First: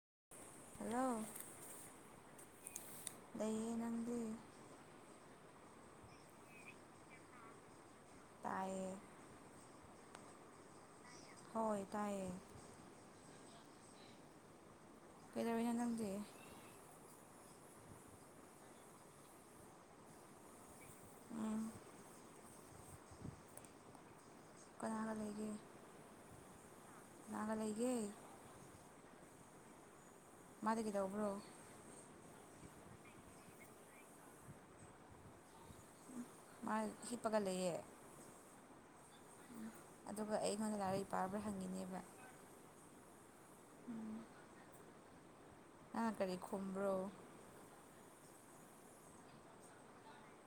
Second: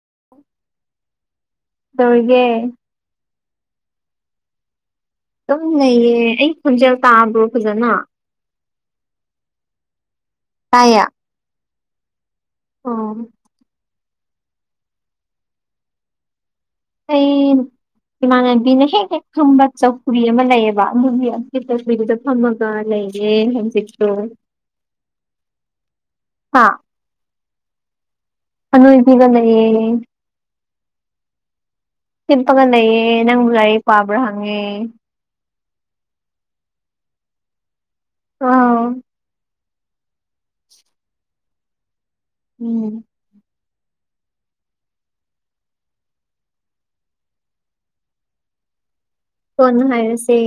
[inaudible] unintelligible ꯀꯩꯗꯧꯔꯤꯒꯦ ꯂꯩꯌꯦ ꯅꯪꯗꯤ ꯑꯗꯨꯝ ꯂꯩꯌꯦ ꯑꯩ ꯈꯣꯟꯖꯦꯜ ꯇꯥꯕ꯭ꯔꯣ ꯐꯖꯅ ꯇꯥꯏꯌꯦ ꯇꯥꯏꯌꯥ ꯍꯣꯏ ꯇꯥꯏꯌꯦ ꯑ ꯍꯨꯝ ꯀꯩꯗꯧꯔꯤꯅꯣ ꯅꯪꯗꯤ ꯑꯩ ꯏꯃꯥꯟꯅꯕꯤꯅ ꯍꯦꯛ ꯍꯦꯛ ꯊꯨꯝꯕ ꯆꯧꯀ꯭ꯔꯤ ꯑꯃ ꯂꯩꯑꯕ ꯑꯗꯨꯒꯤ ꯑꯗꯨꯒꯤ ꯎꯝ ꯆꯧꯀ꯭ꯔꯤꯗꯨꯗ ꯐꯝꯃꯒ ꯂꯩꯩꯔꯦ ꯍꯧꯖꯤꯛꯇꯣ ꯀꯅꯥꯒ ꯂꯩꯒꯦ ꯍꯥ ꯀꯅꯥꯒ ꯂꯩꯒꯦ ꯑꯅꯣꯏꯕꯤꯒ ꯂꯩꯌꯦ ꯃꯥꯗꯤ ꯀꯩꯗꯧꯕ꯭ꯔꯣ ꯍꯤꯞꯄꯒ ꯂꯩꯌꯦ ꯅꯪꯕꯨ ꯂꯥꯏꯔꯤꯛ ꯄꯥꯕ꯭ꯔꯥ ꯍꯪꯉꯦ ꯃꯥ ꯍꯤꯞꯄꯒ ꯂꯩꯌꯦ ꯔꯥꯎꯟ ꯑꯗꯨꯒ ꯑꯩꯉꯣꯟꯗ ꯂꯥꯏꯔꯤꯛ ꯄꯥꯕ꯭ꯔꯥ ꯍꯪꯉꯤꯅꯦꯕ ꯎꯝ ꯅꯪꯅ ꯀꯔꯤ ꯈꯨꯝꯕ꯭ꯔꯣ ꯀꯣꯟꯅ ꯍꯥꯏꯔꯁꯦ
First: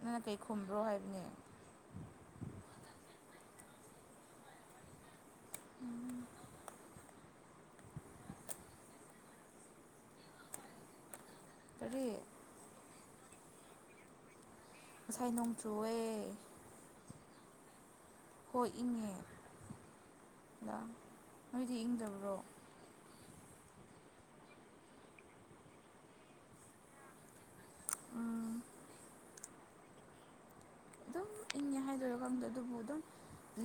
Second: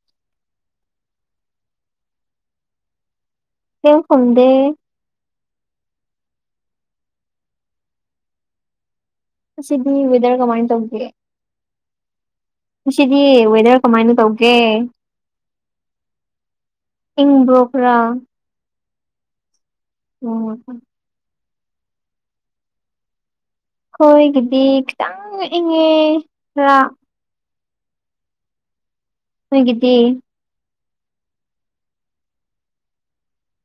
ꯅꯪꯅ ꯀꯩ ꯈꯨꯝꯕ꯭ꯔꯣ ꯍꯥꯏꯕꯅꯦ ꯀꯩꯝ ꯈꯨꯝꯗꯦ ꯎꯝ ꯉꯁꯤꯗꯤ ꯋꯦꯗꯔ ꯀꯃꯥꯏꯅ ꯇꯧꯒꯦ ꯀꯔꯤ ꯉꯁꯤꯗꯤ ꯋꯦꯗꯔ ꯀꯃꯥꯏꯅ ꯇꯧꯒꯦ ꯉꯁꯥꯏ ꯅꯣꯡꯆꯨꯋꯦ ꯏꯪꯕ꯭ꯔꯣ ꯈꯔ ꯍꯣꯏ ꯏꯪꯉꯦ ꯎꯝ [unintelligible] ꯅꯣꯏꯗꯤ ꯏꯪꯗꯕ꯭ꯔꯣ ꯑꯈꯣꯏꯒꯤꯗꯤ ꯈꯤꯇꯪ ꯏꯪꯉꯦ ꯈꯔ ꯎꯝ ꯅꯣꯏꯒꯤꯗꯤ ꯑꯗꯨꯝ ꯏꯪꯉꯦ ꯍꯥꯏꯗꯣꯏꯔ ꯈꯪꯗꯦ ꯑꯗꯨꯕꯨ ꯑꯗꯨꯝ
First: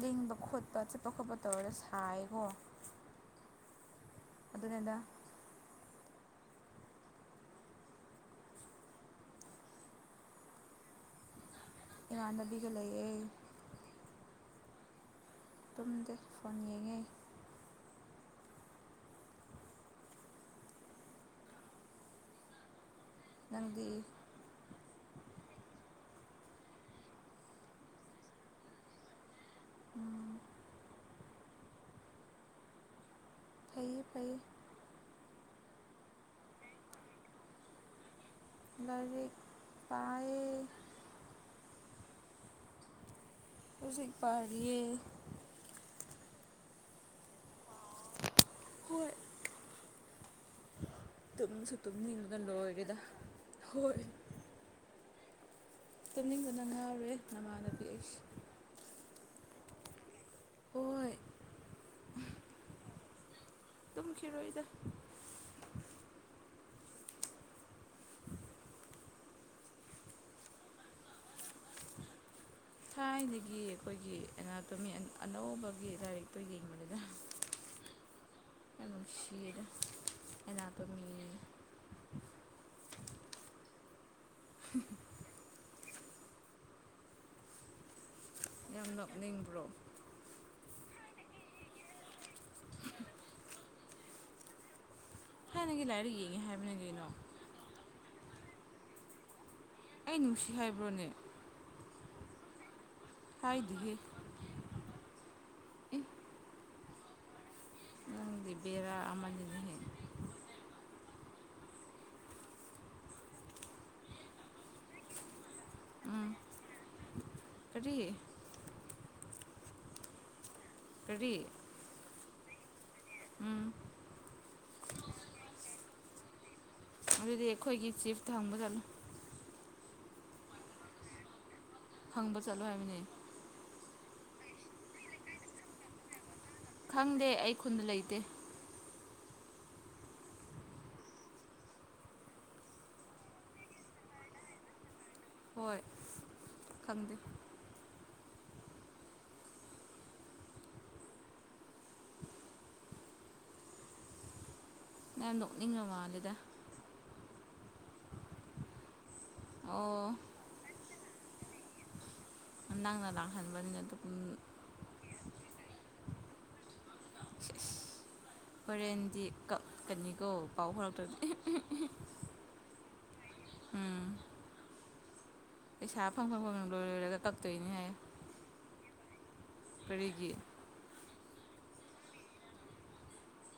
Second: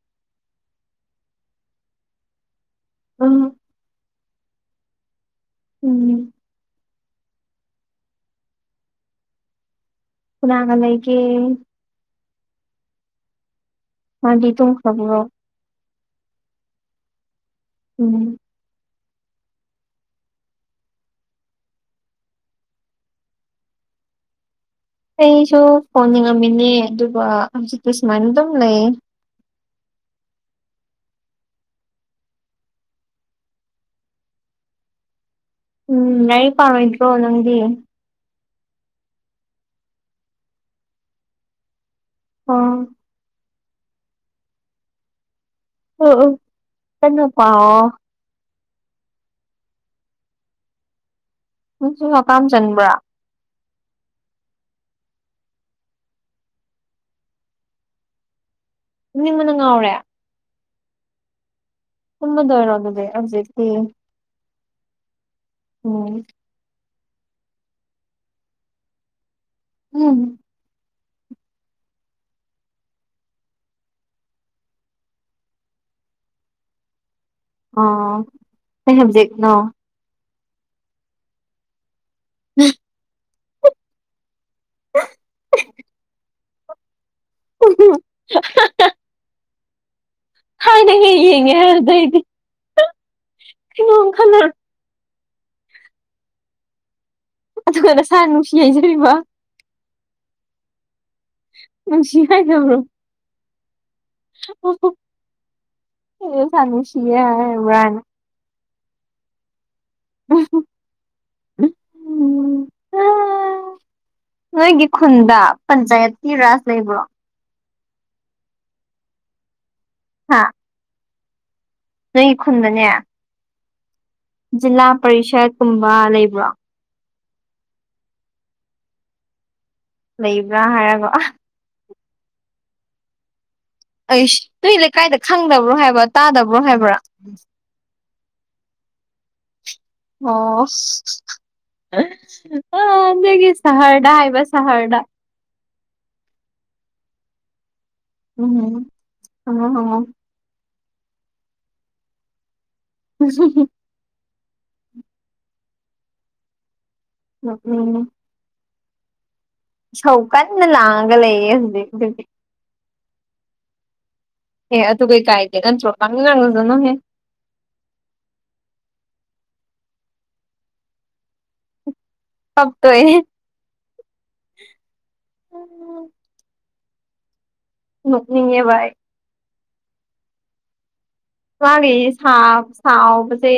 ꯂꯦꯡꯕ ꯈꯣꯠꯄ ꯆꯠꯄ ꯈꯣꯠꯄ ꯇꯧꯔ ꯁꯥꯏꯀꯣ ꯑꯝ ꯑꯗꯨꯅꯤꯗꯥ ꯎꯝ ꯀꯅꯥꯒ ꯂꯩꯒꯦ ꯏꯃꯥꯟꯅꯕꯤꯒ ꯂꯩꯌꯦ ꯃꯥꯥꯗꯤ ꯇꯨꯝꯈ꯭ꯔꯕꯔꯣ ꯇꯨꯝꯗꯦ ꯐꯣꯟ ꯌꯦꯡꯉꯦ ꯎꯝ ꯅꯪꯗꯤ ꯑꯩꯁꯨ ꯐꯣꯟ ꯌꯦꯡꯉꯝꯃꯤꯅꯦ ꯑꯗꯨꯒ ꯍꯧꯖꯤꯛꯇ ꯁꯨꯃꯥꯏꯅ ꯗꯨꯝ ꯂꯩꯌꯦ ꯐꯩꯌꯦ ꯐꯩꯌꯦ ꯎꯝ ꯂꯥꯏꯔꯤꯛ ꯄꯥꯔꯣꯏꯗ꯭ꯔꯣ ꯅꯪꯗꯤ ꯂꯥꯏꯔꯤꯛ ꯄꯥꯏꯌꯦ ꯑꯣ ꯍꯧꯖꯤꯛ ꯄꯥꯔꯤꯌꯦ ꯑꯣ ꯑꯣ ꯀꯟꯅ ꯄꯥꯎ ꯍꯣꯏ ꯇꯨꯝꯁꯨ ꯅꯪꯁꯨ ꯍꯀꯥꯝ ꯇꯨꯝꯅꯤꯡꯒꯟꯕ ꯆꯟꯕ꯭ꯔꯥ ꯂꯣꯏꯔꯦꯗ ꯍꯣꯏ ꯇꯨꯝꯅꯤꯡꯗꯅ ꯉꯥꯎꯔꯦ ꯅꯃꯥꯟꯅꯕꯤ ꯑꯩꯁꯦ ꯇꯨꯝꯅꯤꯡꯕꯅ ꯉꯥꯎꯔꯦ ꯍꯣꯏ ꯇꯨꯝꯃꯗꯣꯏꯔꯣ ꯑꯗꯨꯗꯤ ꯍꯧꯖꯤꯛꯇꯤ ꯇꯨꯝꯈꯤꯔꯣꯏꯗ ꯑꯣ [unintelligible] ꯊꯥꯏꯅꯗꯒꯤ ꯑꯩꯈꯣꯏꯒꯤ ꯑꯦꯅꯥꯇꯣꯃꯤ ꯑꯅꯧꯕꯒꯤ ꯂꯥꯏꯔꯤꯛꯇꯣ ꯌꯦꯡꯕꯅꯤꯗ ꯑꯣ ꯀꯩ ꯁꯕꯖꯦꯛꯅꯣ [unintelligible] ꯑꯦꯅꯥꯇꯦꯃꯤꯅꯦ [unintelligible] [unintelligible] [unintelligible] ꯌꯥꯝ ꯅꯣꯛꯅꯤꯡꯕ꯭ꯔꯣ ꯊꯥꯏꯅ ꯍꯦꯛ ꯌꯦꯡꯉꯦ ꯑꯗꯨꯗꯩꯗꯤ ꯀꯩꯅꯣꯝ ꯈꯜꯂ ꯊꯥꯏꯅꯒꯤ ꯂꯥꯏꯔꯤꯛ ꯌꯦꯡꯉꯤ ꯍꯥꯏꯕꯅꯤ ꯀꯩꯅꯣ ꯑꯗꯨꯒ ꯅꯁꯥꯅ ꯅꯨꯡꯁꯤ ꯍꯥꯏꯖꯔꯤꯕ ꯑꯩ ꯅꯨꯡꯁꯤ ꯍꯥꯏꯕ꯭ꯔꯣꯅꯦ ꯅꯨꯡꯁꯤ ꯍꯥꯏꯗꯕ꯭ꯔꯣ ꯍꯥꯏꯗꯦꯍꯦ ꯎꯝꯍꯨꯝ ꯑꯩꯗꯤ ꯏꯁꯅ ꯅꯨꯡꯁꯤꯌꯦ ꯍꯥꯏ ꯏꯕꯔꯅ ꯑꯪꯗꯤꯕꯔꯥ ꯑꯃꯅꯤꯅꯦꯍꯦ [unintelligible] ꯍꯥ ꯅꯣꯏꯒꯤ ꯈꯨꯟꯗ ꯎꯝ ꯄꯟꯆꯥꯌꯦꯠꯀꯤ ꯔꯥꯖ ꯂꯩꯕ꯭ꯔꯣ ꯀꯔꯤ ꯍꯥꯥ ꯀꯔꯤ ꯅꯣꯏꯒꯤ ꯈꯨꯟꯗꯅꯦ ꯎꯝ ꯖꯤꯂꯥ ꯄꯔꯤꯁꯠꯀꯨꯝꯕ ꯂꯩꯕ꯭ꯔꯣ ꯑꯗꯨꯗꯤ ꯑꯩꯈꯣꯏꯒꯤ ꯆꯤꯐ꯭ꯠꯇ ꯍꯪꯕ ꯇꯜꯂꯦ ꯂꯩꯕ꯭ꯔꯥ ꯍꯥꯏꯔꯒ ꯑ ꯐꯪꯕ ꯆꯠꯂꯣ ꯍꯥꯏꯕꯅꯤ ꯑꯩꯁ ꯅꯣꯏ ꯂꯩꯀꯥꯏꯗ ꯈꯪꯗꯕ꯭ꯔꯣ ꯍꯥꯏꯕ ꯇꯥꯗꯕꯣ ꯍꯥꯏ ꯈꯪꯗꯦ ꯑꯩ ꯈꯨꯟꯗ ꯂꯩꯇꯦ ꯑꯣ ꯑ ꯅꯣꯏꯒꯤ ꯁꯍꯔꯗ ꯍꯥꯏꯕ ꯁꯍꯔꯗ ꯍꯣꯏ ꯈꯪꯗꯦ ꯎꯝ ꯍꯪꯉꯣ ꯍꯪꯉꯣ [unintelligible] ꯅꯪ ꯅꯣꯛꯅꯤꯡꯉ ꯃꯥꯜꯂꯦꯗ ꯅꯣꯛꯅꯤꯡꯉꯦ ꯑꯣ ꯏꯁꯧꯀꯟꯅ ꯂꯥꯡꯉꯒ ꯂꯩꯌꯦ ꯍꯧꯖꯤꯛ ꯑꯗꯨꯗꯤ ꯅꯪꯅ ꯂꯥꯛꯍꯟꯕꯅꯤꯅ ꯑꯗꯨ ꯎꯝ ꯑꯦ ꯑꯗꯨꯨ ꯀꯩ ꯀꯥꯏꯒꯦ ꯅꯠꯇ꯭ꯔꯣ ꯉꯥꯡꯅꯤꯡ ꯉꯥꯡꯅꯖꯅꯨꯍꯦ ꯍꯣꯔꯦꯟꯗꯤ ꯀꯛꯀꯅꯤꯀꯣ ꯄꯥꯎ ꯐꯥꯎꯔꯛꯇ꯭ꯔꯗꯤ꯫ ꯄꯛꯇ꯭ꯔꯦꯍꯦ ꯎꯝ꯫ ꯄꯩꯁꯥ ꯐꯪꯐꯝ [unintelligible] ꯂꯣꯏꯔꯒ ꯀꯛꯇꯣꯏꯅꯤ ꯍꯥꯏꯌꯨ ꯅꯣꯛꯅꯤꯡꯉꯦꯕ ꯑꯩ꯫ ꯀꯔꯤꯒꯤ꯫ ꯃꯥꯒꯤ ꯁꯥꯥꯎ ꯁꯥꯥꯎꯕꯁꯦ꯫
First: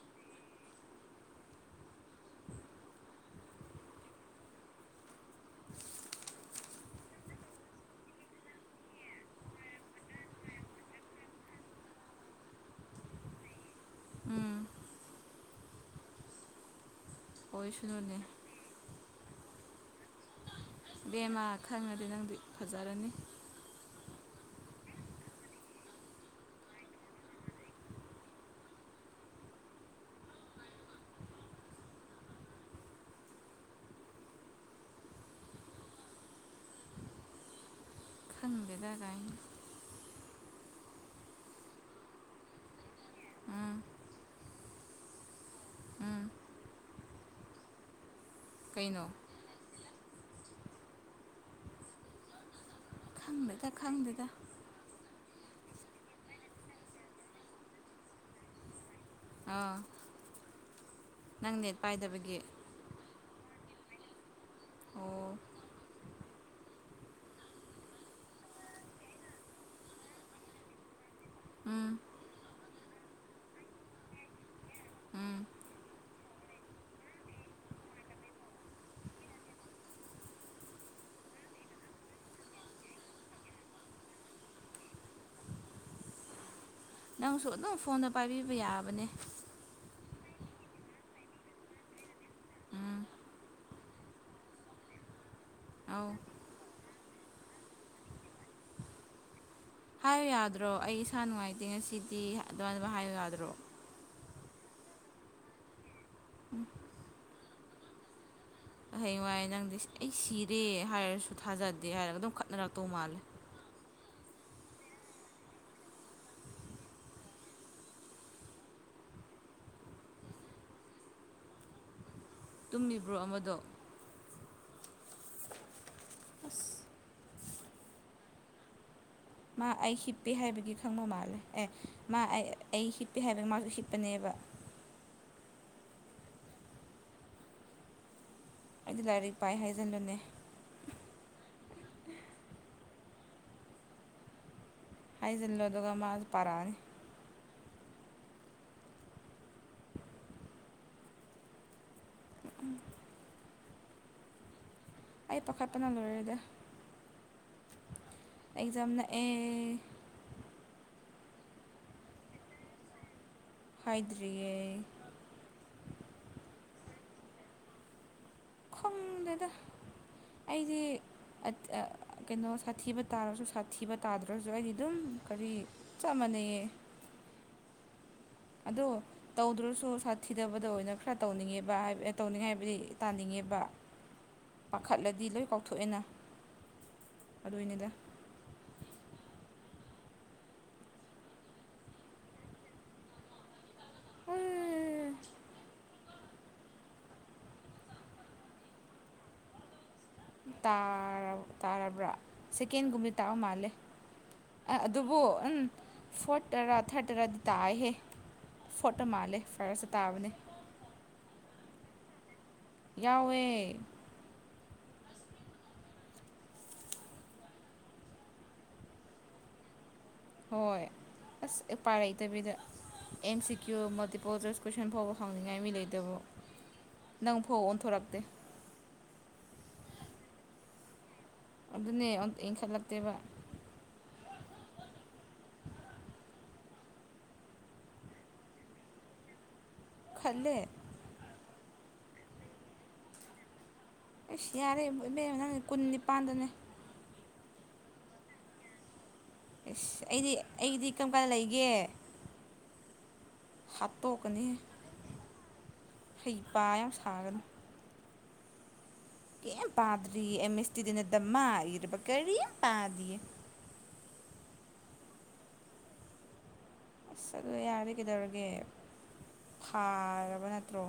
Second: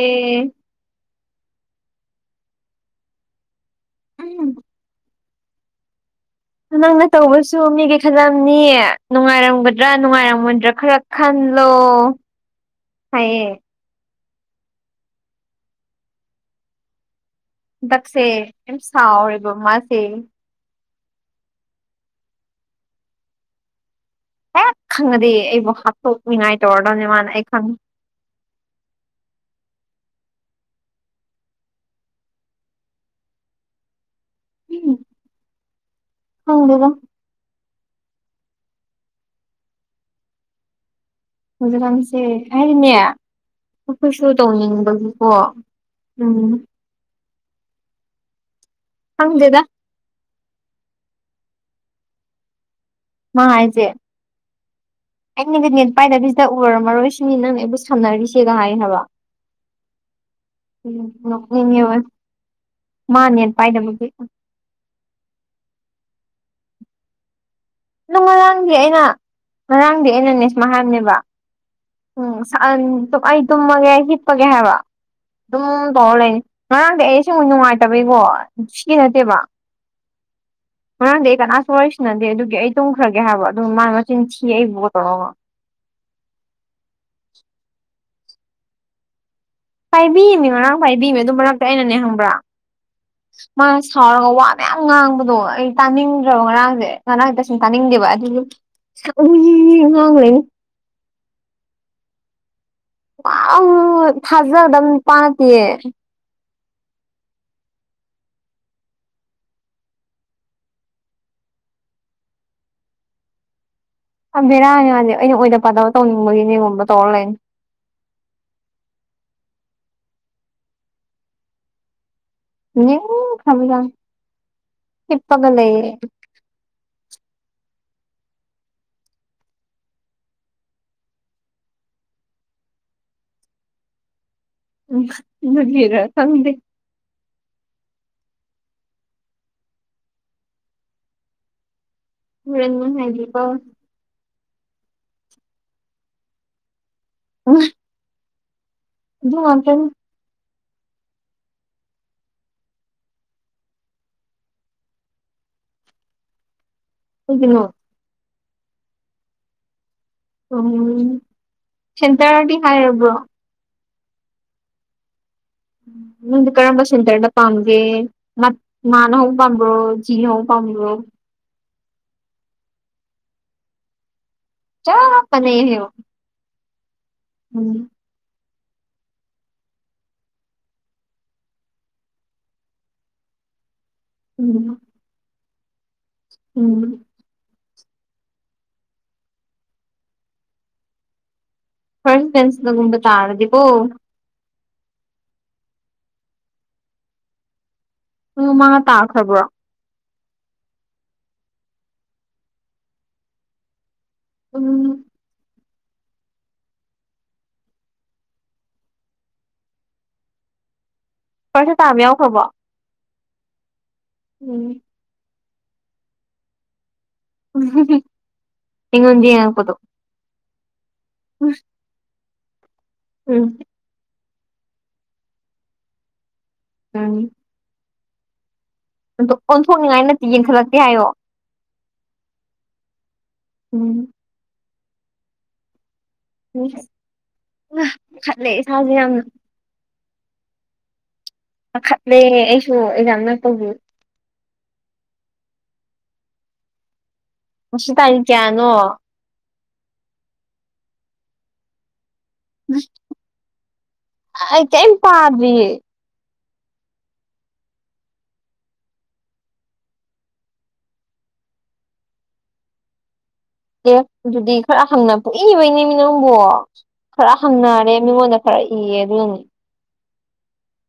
ꯎꯝ꯫ ꯅꯪꯅ ꯇꯧꯕꯁꯨ ꯃꯤꯒꯤ ꯈꯜꯂꯝꯅꯤ ꯅꯨꯡꯉꯥꯏꯔꯝꯒꯗ꯭ꯔꯥ ꯅꯨꯡꯉꯥꯏꯔꯝꯃꯣꯏꯗ꯭ꯔꯥ ꯈꯔ꯫ ꯈꯜꯂꯣ ꯍꯥꯏꯌꯦ꯫ ꯎꯝ꯫ ꯑꯣꯏꯁꯅꯨꯅꯦ ꯍꯟꯗꯛꯁꯦ ꯌꯥꯝ ꯁꯥꯎꯔꯦꯕ ꯃꯥꯁꯦ ꯏꯕꯦꯝꯃ ꯈꯪꯉꯗꯤ ꯅꯪꯗꯤ ꯐꯖꯔꯅꯤ ꯍꯦꯛ ꯈꯪꯉꯗꯤ ꯑꯩꯕꯨ ꯍꯥꯠꯇꯣꯛꯅꯤꯡꯉꯥꯏ ꯇꯧꯔꯗꯣꯅꯤ ꯃꯥꯅ ꯑꯩ ꯈꯪꯉꯤ [unintelligible] ꯈꯪꯗꯦꯗ ꯈꯪꯗꯦꯗꯒꯥꯏꯅ ꯍꯧꯖꯤꯛꯀꯥꯟꯁꯦ ꯑꯩꯅꯦ ꯎꯝ ꯑꯩꯈꯣꯏꯁꯨ ꯇꯧꯅꯤꯡꯕꯒꯤꯀꯣ ꯎꯝ ꯀꯩꯅꯣ ꯈꯪꯗꯦꯗ ꯃꯥ ꯈꯪꯗꯦꯗ ꯍꯥꯏꯁꯦ ꯈꯪꯗꯦꯗ ꯑꯩꯅꯒ ꯅꯦꯠ ꯄꯥꯏꯗꯕꯤꯁꯤꯗ ꯎꯔꯝꯃꯔꯣꯏ ꯁꯤꯅꯤ ꯅꯪꯅ ꯑꯩꯕꯨ ꯁꯝꯅꯔꯤꯁꯦꯒ ꯍꯥꯏ ꯍꯥꯏꯕ ꯑꯥ ꯎꯝ ꯅꯪ ꯅꯦꯠ ꯅꯣꯛꯅꯤꯡꯉꯦꯕ ꯄꯥꯏꯗꯕꯒꯤ ꯃꯥ ꯅꯦꯠ ꯄꯥꯏꯗꯕꯒꯤ ꯑꯣ ꯑꯗꯣ ꯉꯔꯥꯡꯗꯤ ꯑꯩꯅ ꯉꯔꯥꯡꯗꯤ ꯑꯩꯅ ꯅꯦ ꯁꯨꯃꯥꯏ ꯍꯥꯏꯕꯅꯦꯕ ꯎꯝ ꯉꯁꯥꯏ ꯑꯩ ꯇꯨꯝꯃꯒꯦ ꯍꯤꯞꯄꯒꯦ ꯍꯥꯏꯕ ꯎꯝ ꯑꯗꯨꯝ ꯇꯧꯔ ꯂꯩꯅꯤ ꯉꯔꯥꯡꯗꯤ ꯑꯩ ꯑꯁꯦꯡ ꯅꯨꯡꯉꯥꯏꯇꯕꯩꯀꯣ ꯁꯤꯒꯤ ꯅꯠꯇꯦꯕ [inaudible] ꯉꯔꯥꯡꯗꯤ ꯑꯩ ꯀꯅꯥꯁꯨ ꯋꯥꯔꯤꯁꯥꯟꯅꯗꯦ ꯑꯗꯨꯒꯤ ꯑꯩ ꯇꯨꯝꯈ꯭ꯔꯒꯦ ꯍꯥꯏꯕ ꯑꯗꯨꯏ ꯃꯥ ꯃꯆꯤꯟ ꯊꯤꯑꯦ ꯑꯩꯕꯨ ꯇꯧꯔꯒ ꯅꯪꯁꯨ ꯑꯗꯨꯝ ꯐꯣꯟꯗꯣ ꯄꯥꯏꯕꯤꯕ ꯌꯥꯕꯅꯦ ꯄꯥꯏꯕꯤꯌꯦꯃꯤ ꯉꯔꯥꯡ ꯄꯥꯏꯕꯤꯕ ꯑꯗꯨ ꯃꯔꯛꯇ ꯑꯩꯅꯅꯦ ꯈꯪꯕ꯭ꯔꯥ ꯎꯝ ꯃꯥꯅ ꯁꯥꯎꯔꯒ ꯋꯥ ꯃꯌꯥꯝ ꯉꯥꯡꯕꯗꯣ ꯑꯩ ꯑꯧ ꯇꯥꯅꯤꯡꯗ꯭ꯔꯕ ꯉꯔꯥꯡꯁꯦ ꯉꯔꯥꯡꯁꯦ ꯇꯁꯦꯡ ꯇꯥꯅꯤꯡꯗꯦꯕ ꯑꯗꯨ [unintelligible] ꯍꯥꯏꯌꯨ ꯌꯥꯗ꯭ꯔꯣ ꯑꯩ ꯏꯁꯥ ꯅꯨꯡꯉꯥꯏꯇꯦ ꯉꯁꯤꯗꯤ ꯑꯗꯨꯃꯥꯏꯅ ꯍꯥꯏ ꯋꯥ ꯊꯥꯖꯗꯣꯕ ꯅꯨꯄꯥ ꯅꯠꯇꯦꯌꯦ ꯍꯌꯦꯡꯋꯥꯏ ꯅꯪꯗꯤ ꯑꯩ ꯁꯤꯔꯦ ꯍꯥꯏꯔꯁꯨ ꯊꯥꯖꯗꯦ ꯍꯥꯏꯔꯒ ꯑꯗꯨꯝ ꯈꯠꯅꯔꯛꯇꯧ ꯃꯥꯜꯂꯦ ꯄꯨꯔꯥ ꯕꯦꯔꯥꯅꯤ ꯃꯥꯗꯤ ꯑꯩꯅ ꯑꯣꯏꯗ ꯄꯥꯗꯕ ꯇꯧꯅꯤꯡꯕꯒꯤꯅꯦꯒꯨꯝꯕ ꯇꯧꯔꯒ ꯂꯩꯅꯤ ꯇꯨꯝꯃꯤꯕ꯭ꯔꯣ ꯑꯃꯗꯣ ꯇꯨꯝꯅꯤꯡꯈ꯭ꯔꯕ ꯖꯥꯠꯅꯤ ꯍꯤꯞꯄꯒ ꯂꯩꯔꯦ ꯑꯁ ꯃꯥ ꯑꯩ ꯍꯤꯞꯄꯦ ꯍꯥꯏꯕꯒꯤ ꯈꯪꯕ ꯃꯥꯜꯂꯦ ꯑꯦ ꯃꯥ ꯑꯩ ꯑꯩ ꯍꯤꯠꯄꯦ ꯍꯥꯏꯕꯒꯤ ꯃꯥꯁꯨ ꯍꯤꯠꯄꯅꯦꯕ ꯎꯝ ꯑꯗꯨꯒꯤꯔ ꯈꯪꯗꯦ ꯑꯩꯗꯤ ꯂꯥꯏꯔꯤꯛ ꯄꯥꯏ ꯍꯥꯏꯖꯟꯕꯅꯦ [unintelligible] ꯍꯥꯢꯖꯜꯂꯣ ꯑꯗꯨꯒ ꯃꯥꯁ ꯄꯥꯔꯛꯅꯤ ꯎꯝ ꯑꯗꯨ ꯉꯥꯛꯇꯅꯤ ꯑꯩ ꯄꯈꯥꯠꯄꯅ ꯂꯣꯏꯔꯦꯗ ꯀꯩꯒꯤꯅꯣ ꯑꯦꯛꯖꯥꯝꯅꯛꯑꯦ ꯎꯝ ꯁꯦꯟꯇꯔꯗꯤ ꯍꯥꯏꯔꯕꯣ ꯍꯥꯏꯗ꯭ꯔꯤꯕꯣ ꯅꯪꯗꯤ ꯀꯔꯝꯕ ꯁꯦꯟꯇꯔꯗ ꯄꯥꯝꯒꯦ ꯃꯥꯅ ꯍꯧꯕ ꯈꯪꯗꯦꯗ ꯄꯥꯝꯕ꯭ꯔꯣ ꯖꯤ ꯍꯧꯕ ꯄꯥꯝꯕ꯭ꯔꯣ ꯑꯥ ꯀꯩꯅꯣ ꯁꯥꯊꯤꯕ ꯇꯥꯔꯁꯨ ꯁꯥꯊꯤꯕ ꯇꯥꯗ꯭ꯔꯁꯨ ꯑꯩꯗꯤ ꯑꯗꯨꯝ ꯆꯞ ꯀꯔꯤ ꯃꯥꯟꯅꯩ ꯍꯥꯏꯌꯣ ꯆꯞ ꯃꯥꯟꯅꯩꯌꯦ ꯎꯝ ꯑꯗꯨ ꯇꯧꯗ꯭ꯔꯁꯨ ꯁꯥꯊꯤꯗꯕꯗ ꯑꯣꯏꯅ ꯈꯔ ꯇꯧꯅꯤꯡꯉꯦꯕ ꯍꯥꯏ ꯇꯧꯅꯤꯡꯉꯦ ꯍꯥꯏꯕꯗꯤ ꯇꯥꯅꯤꯡꯉꯦꯕ [inaudible] ꯎꯝ ꯈꯠꯂꯗꯤ ꯂꯣꯏ ꯀꯥꯎꯊꯣꯛꯑꯦꯅ ꯎꯝ ꯑꯗꯨꯢꯅꯤꯗ ꯐꯔꯁꯠ ꯕꯦꯟꯁꯒꯨꯝꯕ ꯇꯥꯔꯗꯤꯀꯣ ꯎꯝ ꯅꯣꯏ ꯃꯥꯒ ꯇꯥꯈ꯭ꯔꯕꯣ ꯇꯥ ꯇꯥꯔꯕ꯭ꯔꯥ ꯁꯦꯀꯦꯟꯒꯨꯝꯕ ꯇꯥꯕ ꯃꯥꯜꯂꯦ ꯑꯥ ꯎꯝ ꯑꯗꯨꯕꯨ ꯎꯝ ꯐꯣꯔ ꯇꯔ ꯊꯥꯔꯠꯗꯗꯤ ꯇꯥꯢꯍꯦ ꯐꯣꯠꯇ ꯃꯥꯜꯂꯦ ꯐꯔꯁꯇ ꯇꯥꯕꯅꯦ ꯐꯔꯁꯇꯥ ꯇꯥꯕ ꯌꯥꯎꯈ꯭ꯔꯕꯣ ꯌꯥꯎꯋꯦ ꯎꯝ ꯎꯝ ꯑꯩꯉꯣꯟꯗꯥ ꯌꯦꯡꯉꯛꯄꯥꯗꯣ ꯍꯣꯏ ꯑꯁ ꯎꯄꯥꯏ ꯂꯩꯇꯕꯤꯗ ꯑꯦꯝ ꯎꯝ ꯁꯤ ꯀ꯭ꯌꯨ ꯃꯥꯜꯇꯤꯄꯜ ꯄꯣꯖꯁ ꯀꯣꯏꯁꯟ ꯐꯥꯎꯕ ꯍꯪꯅꯤꯡꯉꯥꯏ ꯃꯤ ꯂꯩꯇꯕ ꯎꯝ ꯅꯪ ꯐꯥꯎ ꯑꯣꯟꯊꯣꯔꯛꯇꯦ ꯑꯣꯟꯊꯣꯛꯅꯤꯡꯉꯥꯏ ꯅꯠꯇꯦ ꯌꯦꯡꯈꯠꯂꯛꯇꯦ ꯍꯥꯏꯌꯣ ꯑꯗꯨꯅꯦ ꯌꯦꯡꯈꯠꯂꯛꯇꯦꯕ ꯎꯝ ꯎꯝ ꯄꯈꯠꯂꯦ ꯏꯁꯥꯁꯦ ꯌꯥꯝꯅ ꯄꯥꯈꯠꯂꯦ ꯄꯥꯈꯠꯂꯦ ꯑꯩꯁꯨ ꯑꯦꯛꯖꯥꯝ ꯅꯛꯄꯕꯨ ꯑꯩꯁ ꯌꯥꯔꯦ ꯏꯕꯦꯝꯃꯥ ꯅꯪ ꯀꯨꯟ ꯅꯤꯄꯥꯟꯗꯅꯦ ꯉꯁꯤ ꯇꯥꯔꯤꯛ ꯀꯌꯥꯅꯣ ꯑꯦꯁ ꯑꯩꯗꯤ ꯑꯩꯒꯤꯗꯤ ꯀꯔꯝ ꯀꯥꯟ ꯂꯩꯒꯦ ꯍꯥꯠꯇꯣꯛꯀꯅꯤ ꯑꯩ ꯀꯩꯝ ꯄꯥꯗ꯭ꯔꯤꯌꯦ ꯍꯩꯄ ꯌꯥꯝ ꯁꯥꯒꯅꯨ ꯀꯝ ꯄꯥꯗ꯭ꯔꯤ ꯑꯦꯃꯤꯁꯇꯤꯗꯗꯤ ꯗꯃꯥ ꯏꯔꯥꯕ ꯀꯔꯤꯝ ꯄꯥꯗꯦ ꯑꯗꯨꯗꯤ ꯈꯔ ꯍꯪꯅ ꯄꯨꯡꯢ ꯢꯕꯩꯅꯦꯃꯤ ꯅꯪꯕꯣ ꯑꯁ ꯈꯔ ꯑꯗꯨ ꯌꯥꯔꯗꯤ ꯍꯪꯅꯔꯦ ꯃꯤꯉꯣꯟꯗ ꯀꯩꯗꯧꯔꯒꯦ ꯈꯔ ꯌꯦꯡꯌꯦ ꯑꯗꯨꯢꯅꯤ ꯐꯥꯔꯕ ꯅꯠꯇ꯭ꯔꯣ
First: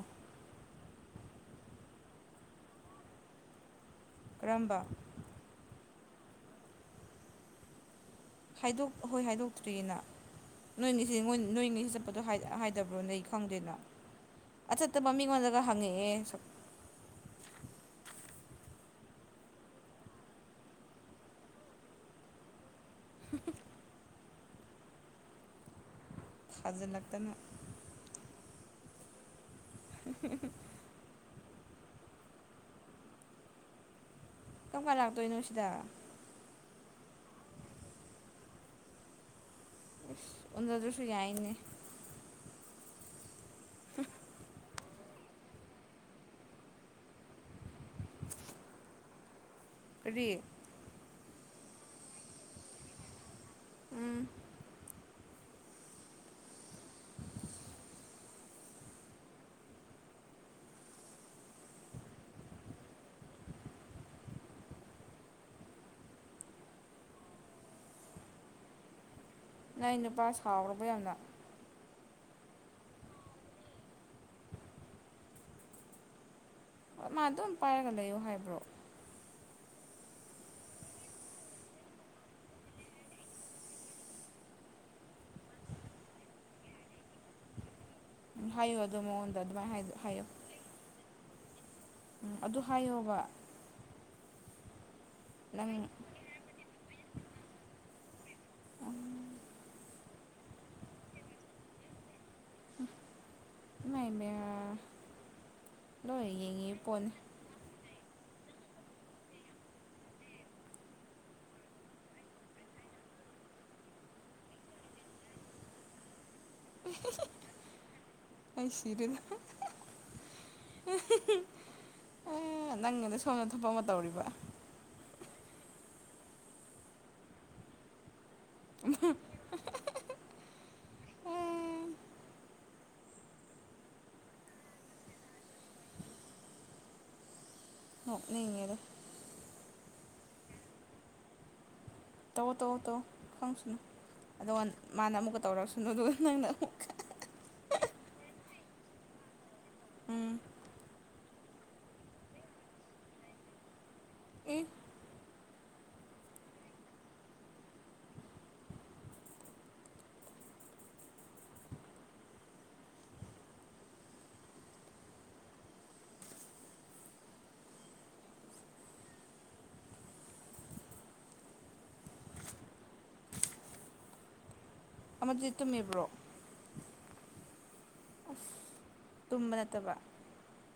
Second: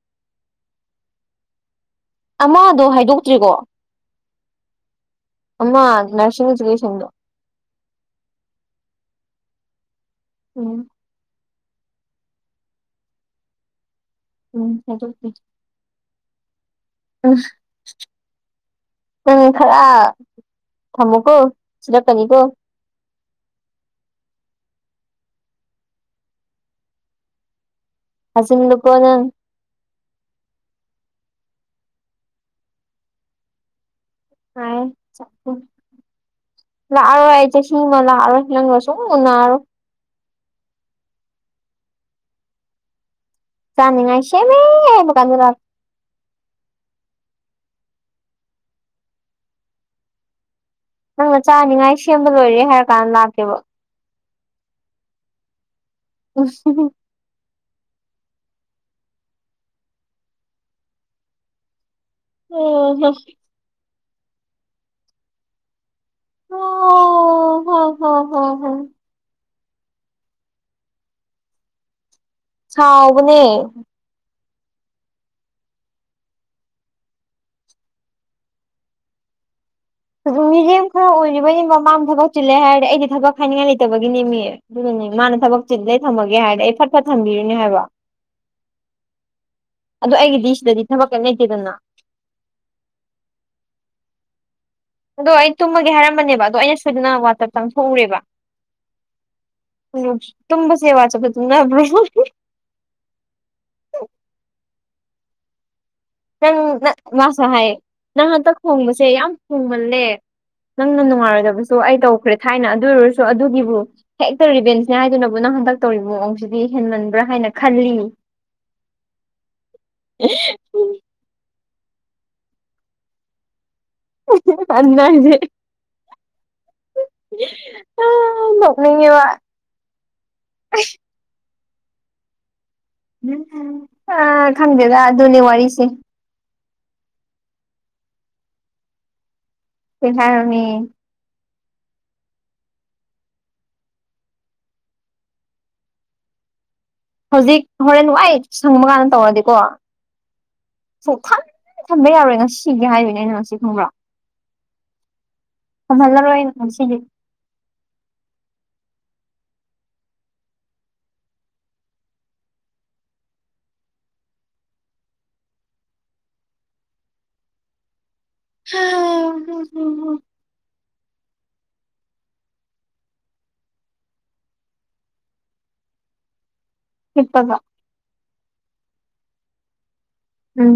ꯑꯃꯥꯗꯣ ꯍꯥꯏꯗꯣꯛꯇ꯭ꯔꯤꯒꯣ ꯀꯔꯝꯕ ꯑꯃ ꯅꯔꯁꯤꯡ ꯑꯦꯖꯨꯀꯦꯁꯟꯗꯣ ꯍꯥꯏꯗꯣꯛ ꯑꯍꯣꯏ ꯍꯥꯏꯗꯣꯛꯇ꯭ꯔꯤꯅ ꯑꯣ ꯑꯅꯤꯁꯦ ꯌꯦꯡꯉꯣꯏ ꯅꯣꯏꯅꯤ ꯆꯠꯄꯗꯣ ꯍꯥꯏ ꯍꯥꯏꯗꯕ꯭ꯔꯣ ꯅꯣꯏ ꯈꯪꯗꯦꯅ ꯎꯝ ꯑꯆꯠꯇꯕ ꯍꯥꯏꯗꯣꯛꯇ꯭ꯔꯤ ꯃꯤꯉꯣꯟꯗ ꯑ ꯍꯪꯉꯛꯑꯦ ꯁꯛ ꯑꯁ ꯎꯪ ꯈꯔ ꯊꯝꯃꯣꯀꯣ ꯆꯤꯔꯛꯀꯅꯤꯀꯣ [unintelligible] ꯊꯥꯖꯤꯜꯂꯛꯇꯅ ꯑꯖꯤꯟꯅꯨꯀꯣ ꯅꯪ [unintelligible] ꯍꯥꯏ ꯀꯝ ꯀꯥꯟ ꯂꯥꯛꯇꯣꯏꯅꯣ ꯁꯤꯗ ꯂꯥꯛꯑꯔꯣꯏ ꯑꯩꯗꯤ ꯑꯁꯦꯡꯕ ꯂꯥꯛꯑꯔꯣꯏ ꯅꯪꯒ ꯁꯨꯡꯎ ꯎꯅꯔꯔꯣꯏ ꯏꯁ ꯑꯣꯟꯗꯗ꯭ꯔꯁꯨ ꯌꯥꯏꯅꯦ ꯆꯅꯤꯉꯥꯏ ꯁꯦꯝꯃꯦ ꯑꯗꯨꯀꯥꯟꯗꯨꯟ ꯀꯔꯤ ꯗ ꯅꯪꯅ ꯆꯥꯅꯤꯡꯉꯥꯏ ꯁꯦꯝꯕ ꯂꯣꯏꯔꯦ ꯍꯥꯏꯔ ꯀꯥꯟ ꯂꯥꯛꯀꯦꯕ ꯎꯝ ꯎꯁ ꯑꯣ ꯍ ꯋꯥ [unintelligible] ꯅꯣꯏ ꯅꯨꯄꯥ ꯁꯥꯎꯔꯕ ꯌꯥꯝꯅ ꯁꯥꯎꯕꯅꯦ ꯍꯣꯏ ꯃꯥ ꯑꯗꯨꯝ ꯄꯥꯏꯔꯒ ꯂꯩꯌꯣ ꯍꯥꯏꯕ꯭ꯔꯣ ꯃꯤꯔꯦꯝ ꯈꯔ ꯑꯣꯏꯔꯤꯕꯒꯤ ꯃꯃꯥꯡ ꯊꯕꯛ ꯆꯤꯜꯂꯦ ꯍꯥꯏꯔꯗꯤ ꯑꯩꯗꯤ ꯊꯕꯛ ꯍꯥꯏꯅꯤꯡꯉꯥꯏ ꯂꯩꯇꯕꯒꯤꯅꯦ ꯃꯤ ꯑꯗꯨꯅꯅꯦ ꯃꯥꯅ ꯊꯕꯛ ꯆꯤꯜꯂ‌ꯦ ꯊꯝꯃꯒꯦ ꯍꯥꯏꯔꯗꯤ ꯑꯩ ꯐꯠ ꯐꯠ ꯊꯝꯕꯤꯔꯤꯅꯦ ꯍꯥꯏꯕ ꯎꯝ ꯍꯥꯏꯌꯣ ꯑꯗꯣ ꯃꯉꯣꯟꯗ ꯑꯗꯨꯃꯥꯏ ꯍꯥꯏꯗ ꯑꯗꯣ ꯍꯥꯏꯌꯣ ꯑꯩꯒꯤꯗꯤ ꯁꯤꯗꯗꯤ ꯊꯕꯛ ꯀꯩꯝ ꯂꯩꯇꯦꯗꯅ ꯎꯝ ꯑꯗꯨ ꯍꯥꯏꯌꯣꯕ ꯑꯗꯣ ꯑꯩ ꯅꯪ ꯇꯨꯝꯃꯒꯦ ꯍꯥꯏꯔꯝꯕꯅꯦꯕ ꯑꯗꯣ ꯑꯩꯅ ꯁꯣꯏꯗꯅ ꯋꯥꯠꯆꯞ ꯆꯪꯊꯣꯛꯎꯔꯦꯕ ꯎꯝ ꯇꯨꯝꯕꯁꯦ ꯋꯥꯆꯞꯇ ꯇꯨꯝ ꯫ꯅꯕ꯭ꯔꯣ ꯏꯃꯩ ꯃꯦꯌꯔ ꯅꯪꯅ ꯃꯥꯁꯨ ꯍꯥꯏꯌꯦ ꯅꯪ ꯍꯟꯇꯛ ꯈꯣꯡꯕꯁꯦ ꯌꯥꯝ ꯈꯣꯡꯃꯜꯂꯦ ꯅꯪꯅ ꯅꯨꯡꯉꯥꯏꯔꯣꯏꯗꯕꯁꯨ ꯑꯩ ꯇꯧꯈ꯭ꯔꯦ ꯊꯥꯏꯅ ꯑꯗꯨ ꯑꯣꯏꯔꯁꯨ ꯑꯗꯨꯒꯤꯕꯨ ꯍꯦꯛꯇ ꯔꯤꯕꯦꯟꯁꯅꯦ ꯍꯥꯏꯗꯨꯅꯕꯨ ꯅꯪ ꯍꯟꯗꯛ ꯇꯧꯔꯤꯕ ꯃꯑꯣꯡꯁꯤꯗꯤ ꯍꯦꯟꯃꯟꯕ꯭ꯔꯥ ꯍꯥꯏꯅ ꯈꯜꯂꯤ ꯑꯩ ꯁꯤꯔꯦꯗ ꯑꯦ ꯅꯪꯒꯤꯗꯣ ꯁꯣꯝꯗ ꯊꯕꯛ ꯑꯃ ꯇꯧꯔꯤꯕ ꯄꯥꯟꯅꯥꯏꯗꯤ ꯑ ꯅꯣꯛꯅꯤꯡꯉꯦꯋꯥ ꯑꯦ ꯑ ꯈꯪꯗꯦꯗ ꯑꯗꯨꯅꯦ ꯋꯥꯔꯤꯁꯦ ꯅꯣꯛꯅꯤꯡꯉꯦꯗ ꯏꯟꯁꯥꯡꯅꯣꯃꯤ ꯇꯧꯋꯣ ꯇꯧꯋꯣ ꯇꯧꯋꯣ ꯈꯪꯁꯅꯨ ꯑꯗꯨꯒ ꯃꯥꯅ ꯑꯃꯨꯛꯀ ꯇꯧꯔꯁꯅꯨ ꯑꯗꯨꯒ ꯅꯪꯅ ꯍꯧꯖꯤꯛ ꯍꯣꯔꯦꯟ ꯋꯥꯏ ꯁꯪꯕ ꯀꯥꯟꯗ ꯇꯧꯔꯗꯤꯀꯣ ꯎꯝ ꯁꯨꯡꯊꯝ ꯊꯝꯕ ꯌꯥꯔꯣꯏ ꯉꯁꯤꯒꯤ ꯍꯥꯏꯗꯣꯏꯅꯦ ꯑꯩꯅ ꯉꯁꯤ ꯈꯪꯕ꯭ꯔ ꯑꯦ ꯆꯪꯍꯜꯂꯔꯣꯥꯏ ꯑꯩꯅ ꯉꯁꯤꯗꯤ ꯍꯥ [unintelligible] ꯑꯃꯗꯤ ꯇꯨꯝꯃꯤꯕ꯭ꯔꯣ ꯍꯤꯞꯄꯒ ꯑꯁ ꯇꯨꯝꯕ ꯅꯠꯇꯕ ꯎꯝ